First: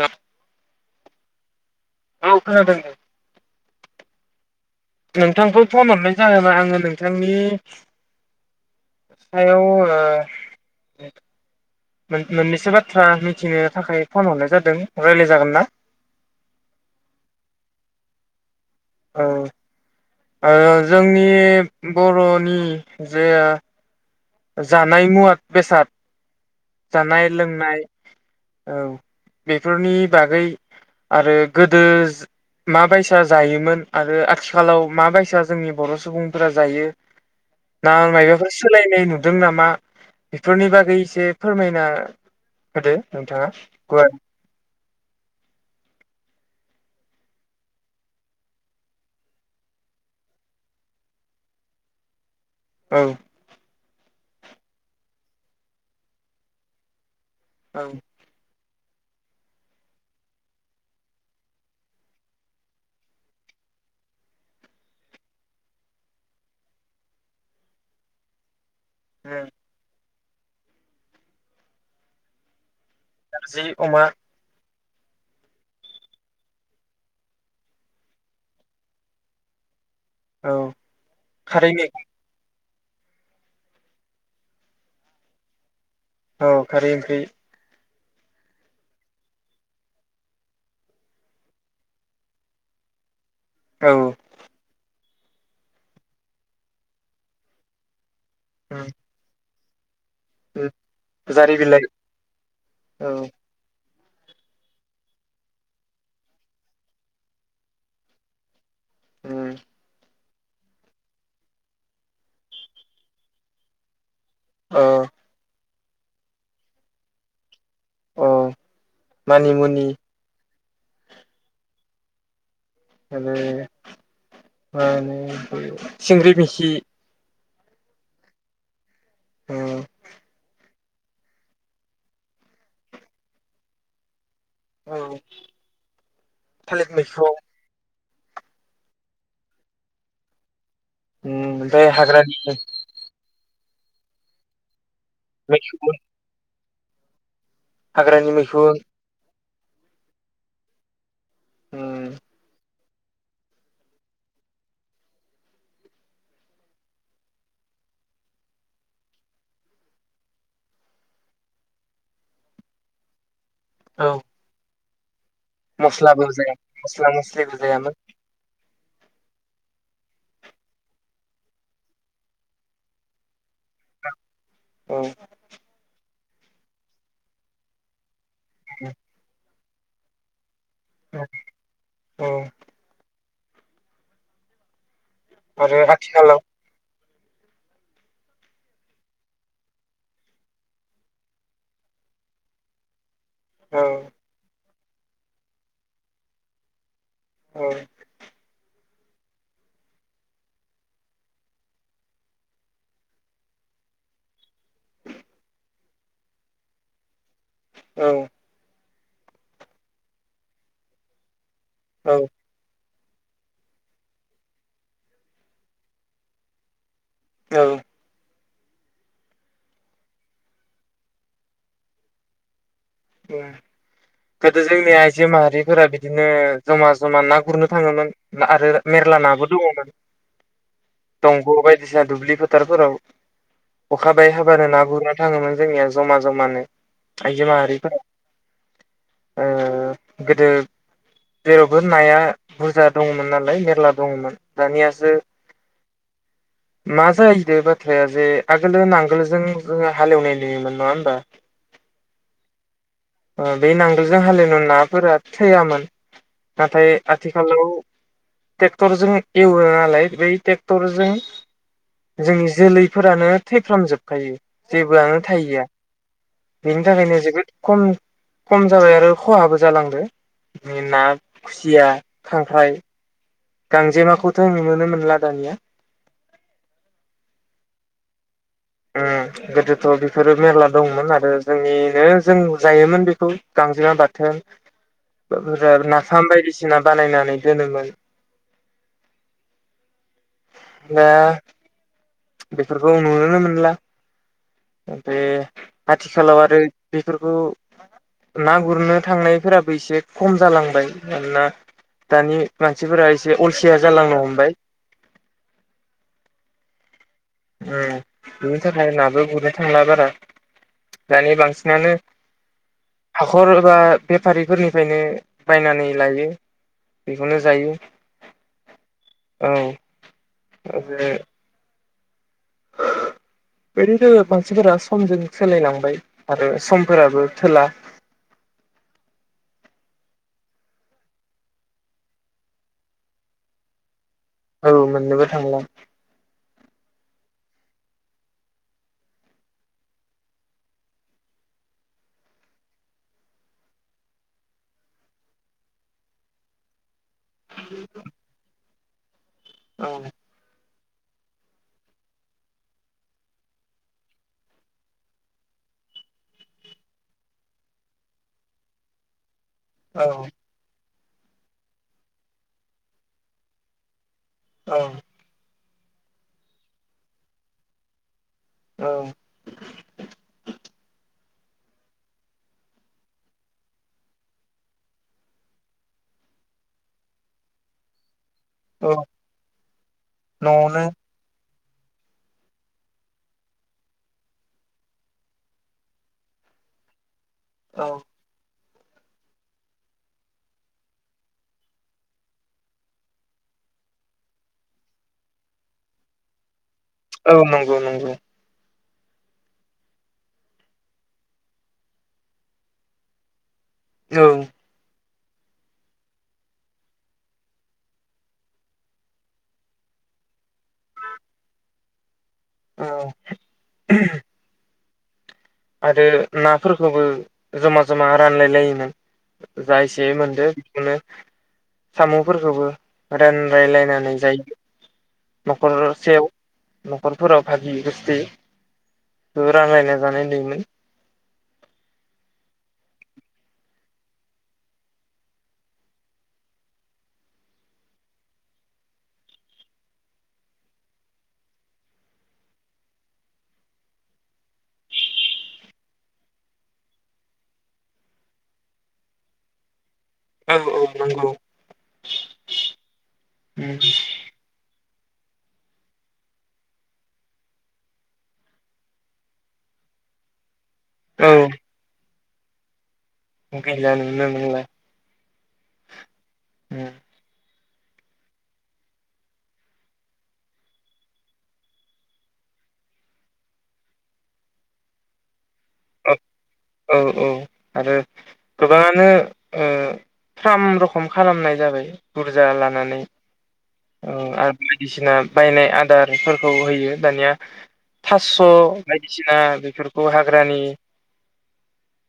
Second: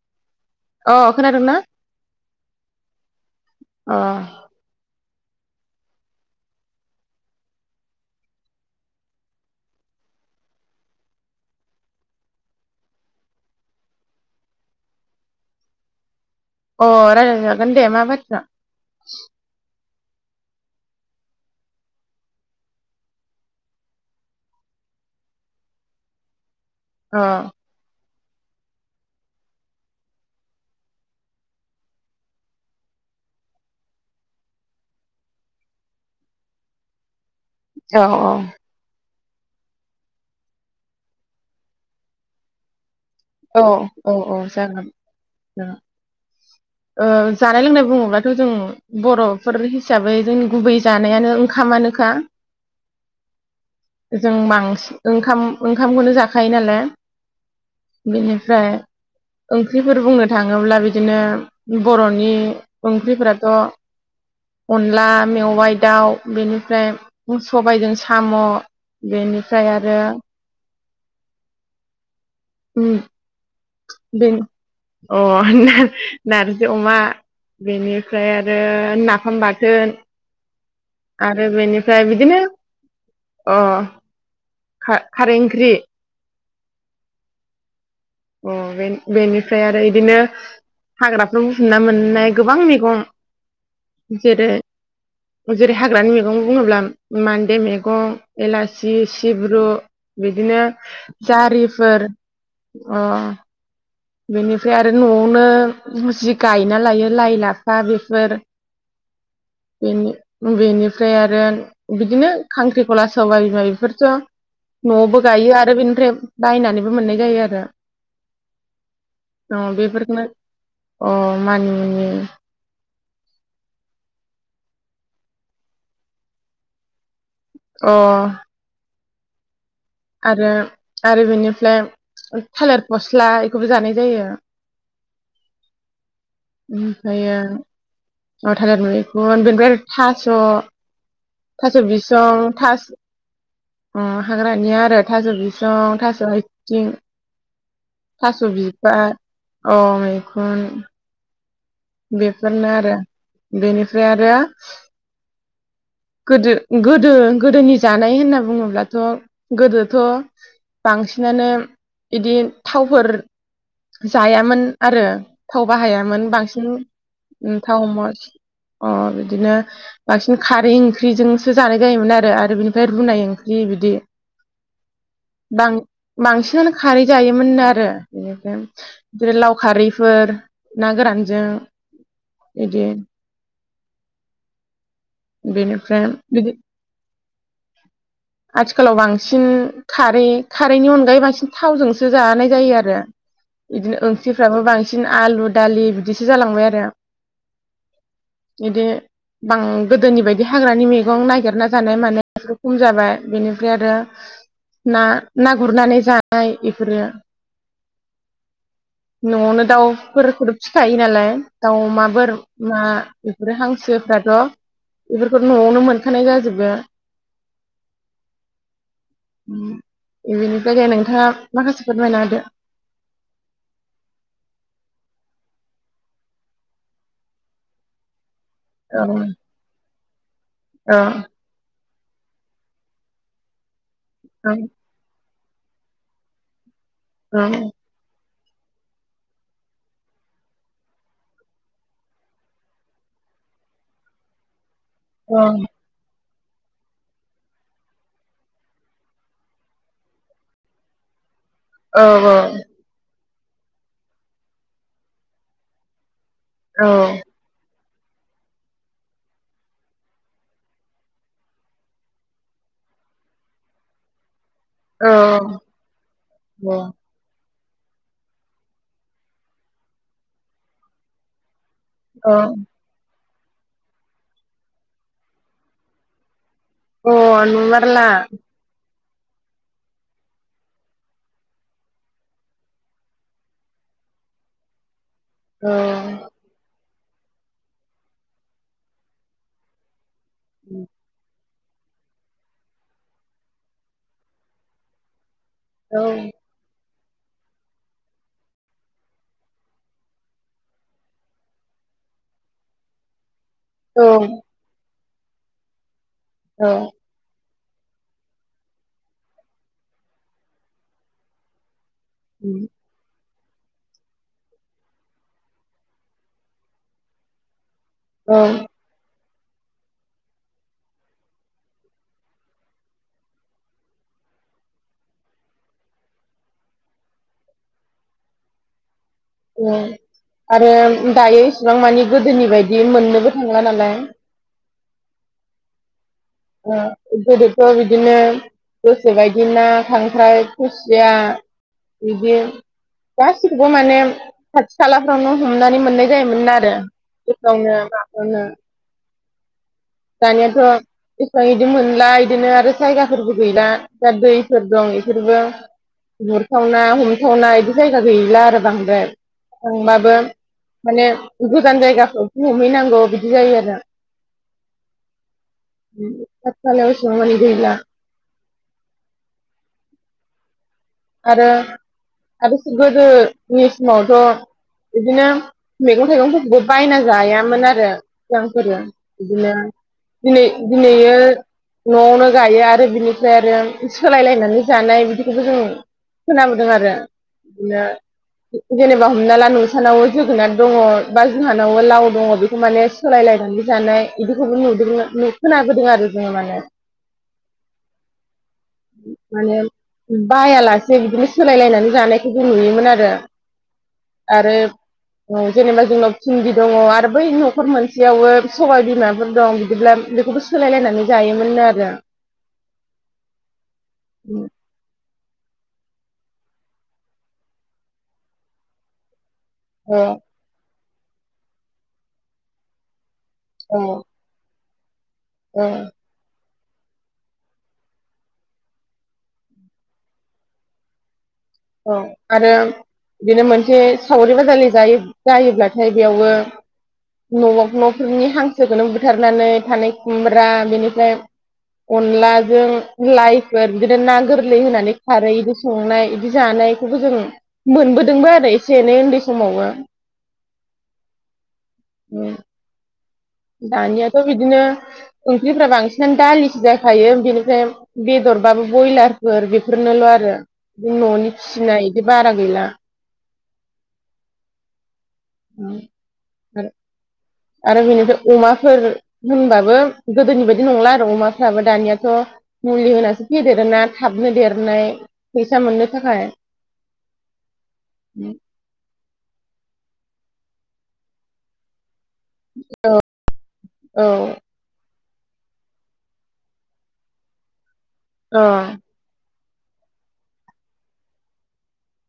ना अ खोनादोंना औखोनादों औ अ नोंथांखौ फन हरनाय जाहोना आङो नोंथांनि सायाव ओ मोननैसो बाथ्रा मिथिनो थाखाय फन हरनाय जादों रायलाय जागोन ना अ रायज्लायजागोन दे मा बाथ्रा ओ जोंनि बरनि जानाय मुवा बेसाद अ जानाय लोंनाय औ बेफोरनि बागै आरो गोदो माबायसा जायोमोन आरो आथिखालाव माबायसा जोंनि बर सुबुंफोरा जायो ना औ माइबाफोर सोलाय नु दों नामा बेफोरनि बागै इसे फोरमायना होदो। औ गुवार औ औ जागोन ओ जानाय लोंनाय बुङोब्लाथ जों बर' फोर हिसाबै जों गुबै जानायानो ओंखामानोखा औ जों बांसिन ओंखाम ओंखामखौनो जाखायो नालाय औ बेनिफ्राय ओंख्रिफोर बुंनो थाङोब्ला बिदिनो बरनि ओंख्रिफोराथ अनला मेवाइ दाउ बेनिफ्राय सबायजों साम नारजि बेनिफ्राय आरो उम नारजि अमा बे अ नारजि अमा बेनिफ्राय आरो नाफाम बाथोन औ आरो खारै मैगं बेनिफ्राय बिदिनो अ खारैओंख्रि औ खारै ओंख्रि अ बे बेनिफ्राय आरो इदिनो हाग्राफ्राव बुफुनना मोननाय गोबां मेगं औ जेरै जेरै हाग्रानि मैगं बुङोब्ला मान्दे मैगं उम एलासि सिब्रु बिदिनो उम जारि बिलाइ जारिफोर अ औ बेनिफ्राय आरो नआवनो जि गायना लायो लाइ लाफा बेफोर औ बेनि बेनिफ्राय आरो बिदिनो खांख्रिखला सबाय बेफोरथ न आवबो गायो आरो बिनि रेब बायनानैबो मोननाय जायो आरो अ औ बेफोरखौनो अ मानिमुनि माने मा होनो सिंग्रि मिखि अ अ आरो आरो बेनिफ्राय थालिर फस्ला इखौबो जानाय जायो औ थालिर मैखुन औ थालिर मैखुन बेनिफ्राय आरो थास' उम थास' ओमफ्राय हाग्रानि बिसं थास अ हाग्रानिया आरो थास' मैखुन बिसं थास' आइ जिं हाग्रानि थास मैखुन बिबार अ मैखुन उम बेफोरनो आरो बेनिफ्राय आरो गोदो गोदो गोदोनि जानाय होनना बुङोब्लाथ' गोदोथ' बांसिनानो इदि थावफोर औ जायामोन आरो थाव बाहायामोन मस्लाबो होजाया बांसिन मस्ला मस्लिबो थाव होजायामोन मस अ बिदिनो बांसिन खारें ओंख्रिजोंसो जानाय जायोमोन आरो बिनिफ्राय रुनाय ओंख्रि बिदि औ बां बांसिनानो खारै जायोमोनो आरो बेनिफाय उम आरो‌ लाव खारैफोर ना गोरानजों औ बिदि आरो होम आथिखालाव बिदि आथिखालाव बांसिन खारै खारैनि अनगायै बांसिन थावजोंसो जानाय जायो आरो औ बिदिनो ओंख्रिफ्राबो बांसिन बिसिन आलु दालि बिदिसो जालांबाय आरो ओं बे बां गोदोनि बायदि हाग्रानि मैगं नागिरना जानाय माने फोर खम जाबाय बेनिफ्राय आरो ना ना गुरनानै जानाय बेफोरो ओं न'आवनो दाउफोरखौथ फिखायो नालाय दाउ अमा औ बोरमा बेफोरो हांसोफ्राथ' बेफोरखौ न'आवनो मोनखानाय जाजोबो ओं ओ बेनिफ्राय नोंथाङा माखासे फोरमायना होदो उ गोदो जोंनिआ आइजो माहारिफोरा बिदिनो जमा जमा ना गुरनो थाङोमोन आरो औ मेरला नाबो दङमोन दंग' बाय दिसिना दुब्लि फोथारफोराव अखा बाय औ हाबानो ना गुर थाङोमोन जोंनिया जमा जमानो औ आयजो औ माहारि ओ गोदो जेरावबो नाया बुरजा दङमोन नालाय मेरला दङमोन दानियासो औ मा जाहैदो बाथ्राया जे आगोल नांगोलजों जोङो हालेवनाय नोयोमोन नङा होमबा औ औ ओ बे नांगोलजों हालेवनायाव नाफोरा थैयामोन नाथाय औ आथिखालाव ट्रेक्टरजों एवो नालाय बै ट्रेक्टरजों जोंनि जोलैफोरानो थैफ्रामजोबखायो औ जेबोआनो थाहैया बेनि थाखायनो जोबोद खम खम जाबाय आरो खहाबो जालांदो ना खुसिया औ अ खांख्राइ गांजेमाखौथ' नुनो नो मोनला दानिया अ नुमारला उ गोदोथ' बेफोरो मेरला दंमोन आरो जोंनिनो जों जायोमोन बेखौ गांजेमा बाथोन औ ओजो‌ आरो नाफाम बायदिसिना बानायनानै दोनोमोन दा बेफोरखौ नोनो नो मोनला ओमफ्राय औ आथिखालाव आरो बेफोरखौ ना गुरनो थांनायफोराबो एसे खम जालांबाय मानोना दानि मानसिफोरा एसे एसे अलसिया औ जालांनो हमबाय औ उ बिनि थाखाय नाबो गुरनो थांला बारा दानि बांसिनानो उम हाखर एबा बेफारिफोरनिफ्रायनो बायनानै लायो बेखौनो जायो औ औ आरो ओरैनो मानसिफोरा समजों सोलायलांबाय आरो समफोराबो थोला उ आरो दायो इसेबां मानि गोदोनि बायदि मोननोबो थांला नालाय औ मोननोबो थांला उ गोदोथ' बिदिनो गोसो बायदि ना खांख्राइ खुसिया बिदि गासिखौबो माने खाथि खालाफ्रावनो हमनानै मोननाय जायोमोन आरो गावनो माखौनो औ दानियाथ एसेबां इदि मोनला बिदिनो आरो जायगाफोरबो गैला दा दैफोर दं बेफोरबो गुरथावना हमथावना इदि जायगा गैला आरो बांद्राय औ थांबाबो माने गोजान जायगाफोरथिं हमहै नांगौ बिदि जायो आरो। औ थालावसाबानि गला [unintelligible] औ आरो आरो गोदोनि समावथ इदिनो मैगं थाइगंफोरखौबो बायना जायामोन आरो मोजांफोरो औ बिदिनो दिनै न'आवनो दिनैयो नआवनो गायो आरो बिनिफ्राय आरो सोलायलायनानै जानाय बिदिखौबो जों खोनाबोदों आरो बिदिनो औ जेनेबा हमना ला नोंसानाव जोगोनार दङ बा जोंहानावबो लाव दङ बेखौ माने सोलायलायनानै जानाय इदिखौबो नुदों खोनाबोदों आरो जोङो माने औ नंगौ नंगौ माने बायालासि जे बिदिनो सोलायलायनानै जानायखौ जों नुयोमोन आरो औ आरो जेनेबा जोंनाव भिनदि दङ आरो बै नखर मोनसेयावबो सबाय बिमाफोर दं बिदिब्ला बेखौबो सोलायलायनानै जायोमोननो आरो औ आरो नाफोरखौबो जमा जमा रानलाय लायोमोन औ जायसेयै मोनदो नो सामफोरखौबो रान औ लायनानै जायो औ नखर सेयाव नखरफोराव भागि गुस्थै ओ रानलायना जानाय नुयो मोन औ आरो बिदिनो मोनसे सावरि बादालि जायो जायोब्लाथाय बेयावबो न नफोरनि हांसोखौनो बुथारनानै थानाय खुमब्रा बेनिफ्राय अनलाजों लाइफोर बिदिनो ना गोरलै होनानै खारै इदि संनाय बिदि जानायखौबो जों मोनबोदोंबो आरो एसे एनै उन्दै समावबो औ औ नंगौ उम दानियाथ बिदिनो ओंख्रिफ्रा बांसिनानो दालिसो जाखायो बेनिफ्राय बेदरबाबो ब्रयलारफोर बेफोरनोल आरो बि ननि फिसिनाय बारा गैला ओंखायनो नोलाय [unintelligible] आरो [unintelligible] आरो बेनिफ्राय अमाफोर होनबाबो गोदोनि बायदि नंला आरो अमाफ्राबो दानियाथ मुलि होनासो फेदेरोना थाबनो देरनाय फैसा मोननो थाखाय औ औ आरो गोबाङानो ओ थाम रखम खालामनाय जाबाय बुरजा लानानै औ आरो बायदिसिना बायनाय आदारफोरखौ होयो दानिया अ फासस' बायदिसिना बेफोरखौ हाग्रानि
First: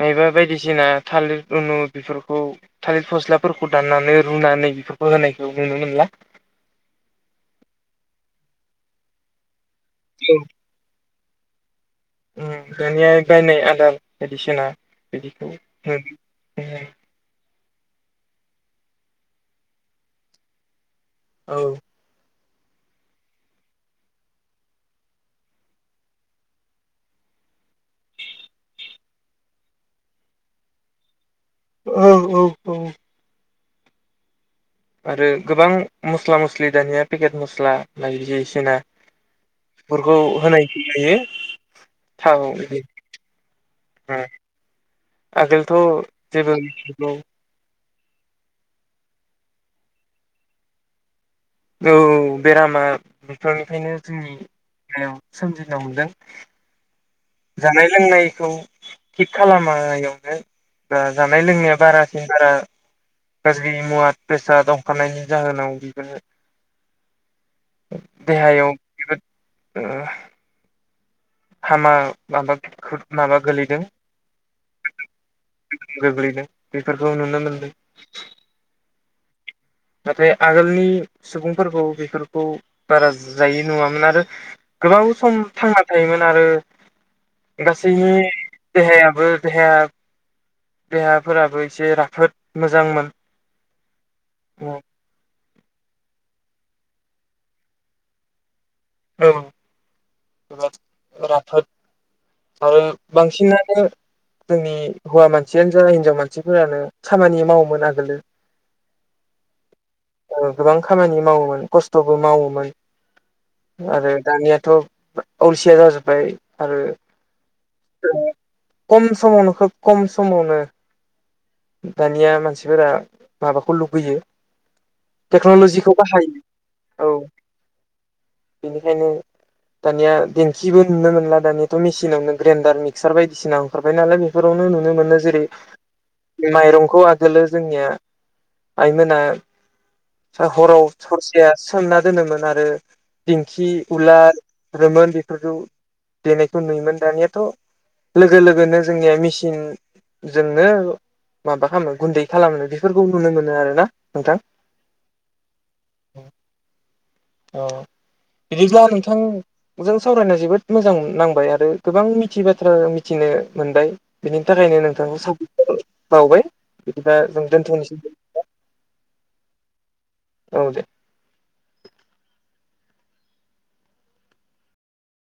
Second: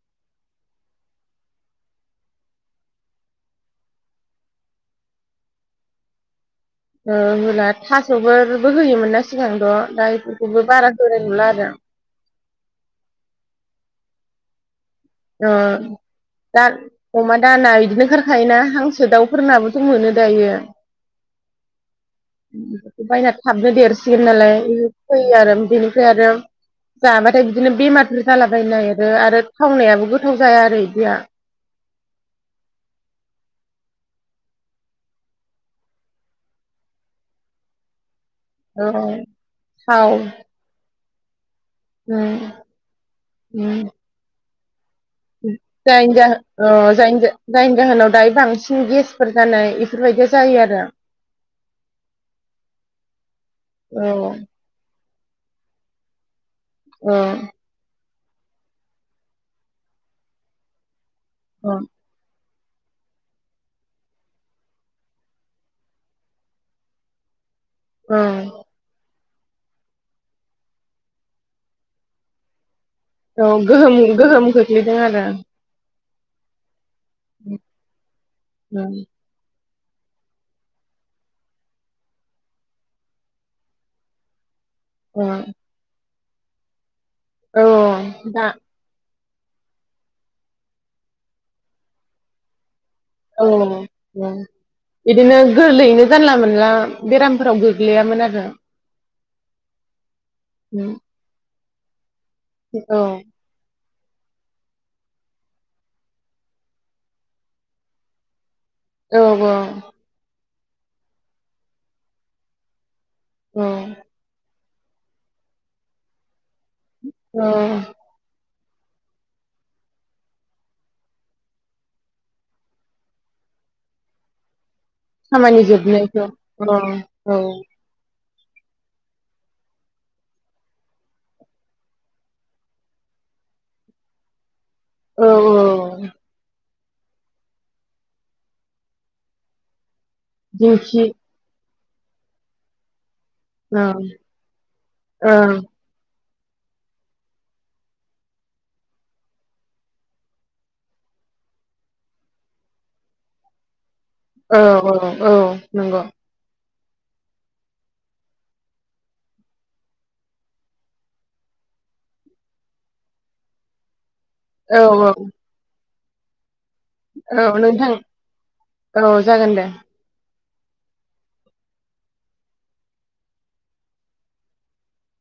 मायबा बायदिसिना थालिर रुनु बेफोरखौ थालिर फस्लाफोरखौ दाननानै रुनानै बेफोरखौ होनायखौ नुनो मोनला [unintelligible] थास'फोरबो होयोमोन ना सिगांथ' गायफोरखौबो बारा [unintelligible] नुला आरो उम दानियाय बायनाय आदार बायदिसिना बिदिखौ अ दा अमानि दाना बिदिनो ओंखारखायोना हांसो दाउफोरनाबोथ' मोनो दायो औ [unintelligible] बायना थाबनो देरसिगोन नालाय फैयो आरो बेनिफ्राय आरो जाबाथाय बिदिनो बेमारबो जालाबायनो नागिरो आरो थावनायाबो गोथाव जाया आरो इदिया औ औ औ आरो गोबां मस्ला मस्लि दानिया पेकेट मस्ला बायदि जायो बायदिसिना औ थाव बेफोरखौ होनाय जायो उम उम थाव [unintelligible] आगोलथ' जेबो मिथिगौ बांसिन गेसफोर जानाय एफोरबायदि जायो आरो औ बेरामा बेफोरनिखायनो औ जोंनि [unintelligible] सोमजिनो मोनदों औ जानाय लोंनाय खौ थिक खालामावनो बा जानाय औ लोंनाया बारासिन बारा गाज्रि मुवा बेसाद दंखानायनायनि जाहोनाव बिफोर औ देहायाव [unintelligible] हामा बाबा [unintelligible] औ गोहोम गोहोम खोख्लैदों आरो गोग्लैदों बेफोरखौ नुनो मोनदों [unintelligible] औ नाथाय आगोलनि सुबुंफोरखौ बेफोरखौ बारा जायि नङामोन आरो गोलाव औ सम थांना थायोमोन आरो औ गासैनि दा देहायाबो देहाया देहाफोराबो एसे राफोद मोजांमोन औ बिदिनो गोरलैयैनो जानला मोनला बेरामफोराव गोग्लैयामोन आरो औ [unintelligible] उम थाब आरो औ बांसिनानो जोंनि हौवा मानसियानो जा हिनजाव मानसिफोरानो खामानि मावोमोन आगोलो औ औ गोबां खामानि मावोमोन खस्थ'बो मावोमोन औ आरो दानियाथ' अलसिया जाजोबबाय औ खम समावनो खोब खम समावनो दानिया मानसिफोरा माबाखौ लुबैयो खामानि जोबनायखौ औ औ बिनिखायनो दानिया देंखिबो नुनो मोनला दानियाथ' मेसिनावनो ग्रेन्दडार मिक्सार बायदिसिना ओंखारबाय नालाय बेफोरावनो नु नुनो मोनो औ जेरै औ माइरंखौ खौ आगोलो जोंनिया आइमोना हराव दिंखि हरसेया सोमना दोनोमोन आरो दिंखि ओं उलार रोमोन बिफोरखौ ओं देनायखौ नुयोमोन दानियाथ' लोगो लोगोनो जोंनिया मेचिनजोंनो माबा खालामो गुन्दै खालामो बेफोरखौ नुनो मोनो आरोना नोंथां औ औ औ नंगौ औ बिदिब्ला नोंथां जों सावरायना जोबोद मोजां नांबाय आरो गोबां मिथियि बाथ्रा मिथिनो मोनबाय बेनि थाखायनो औ औ नोंथांखौ साबायखर बाउबाय औ नोंथां औ जागोन दे औ दे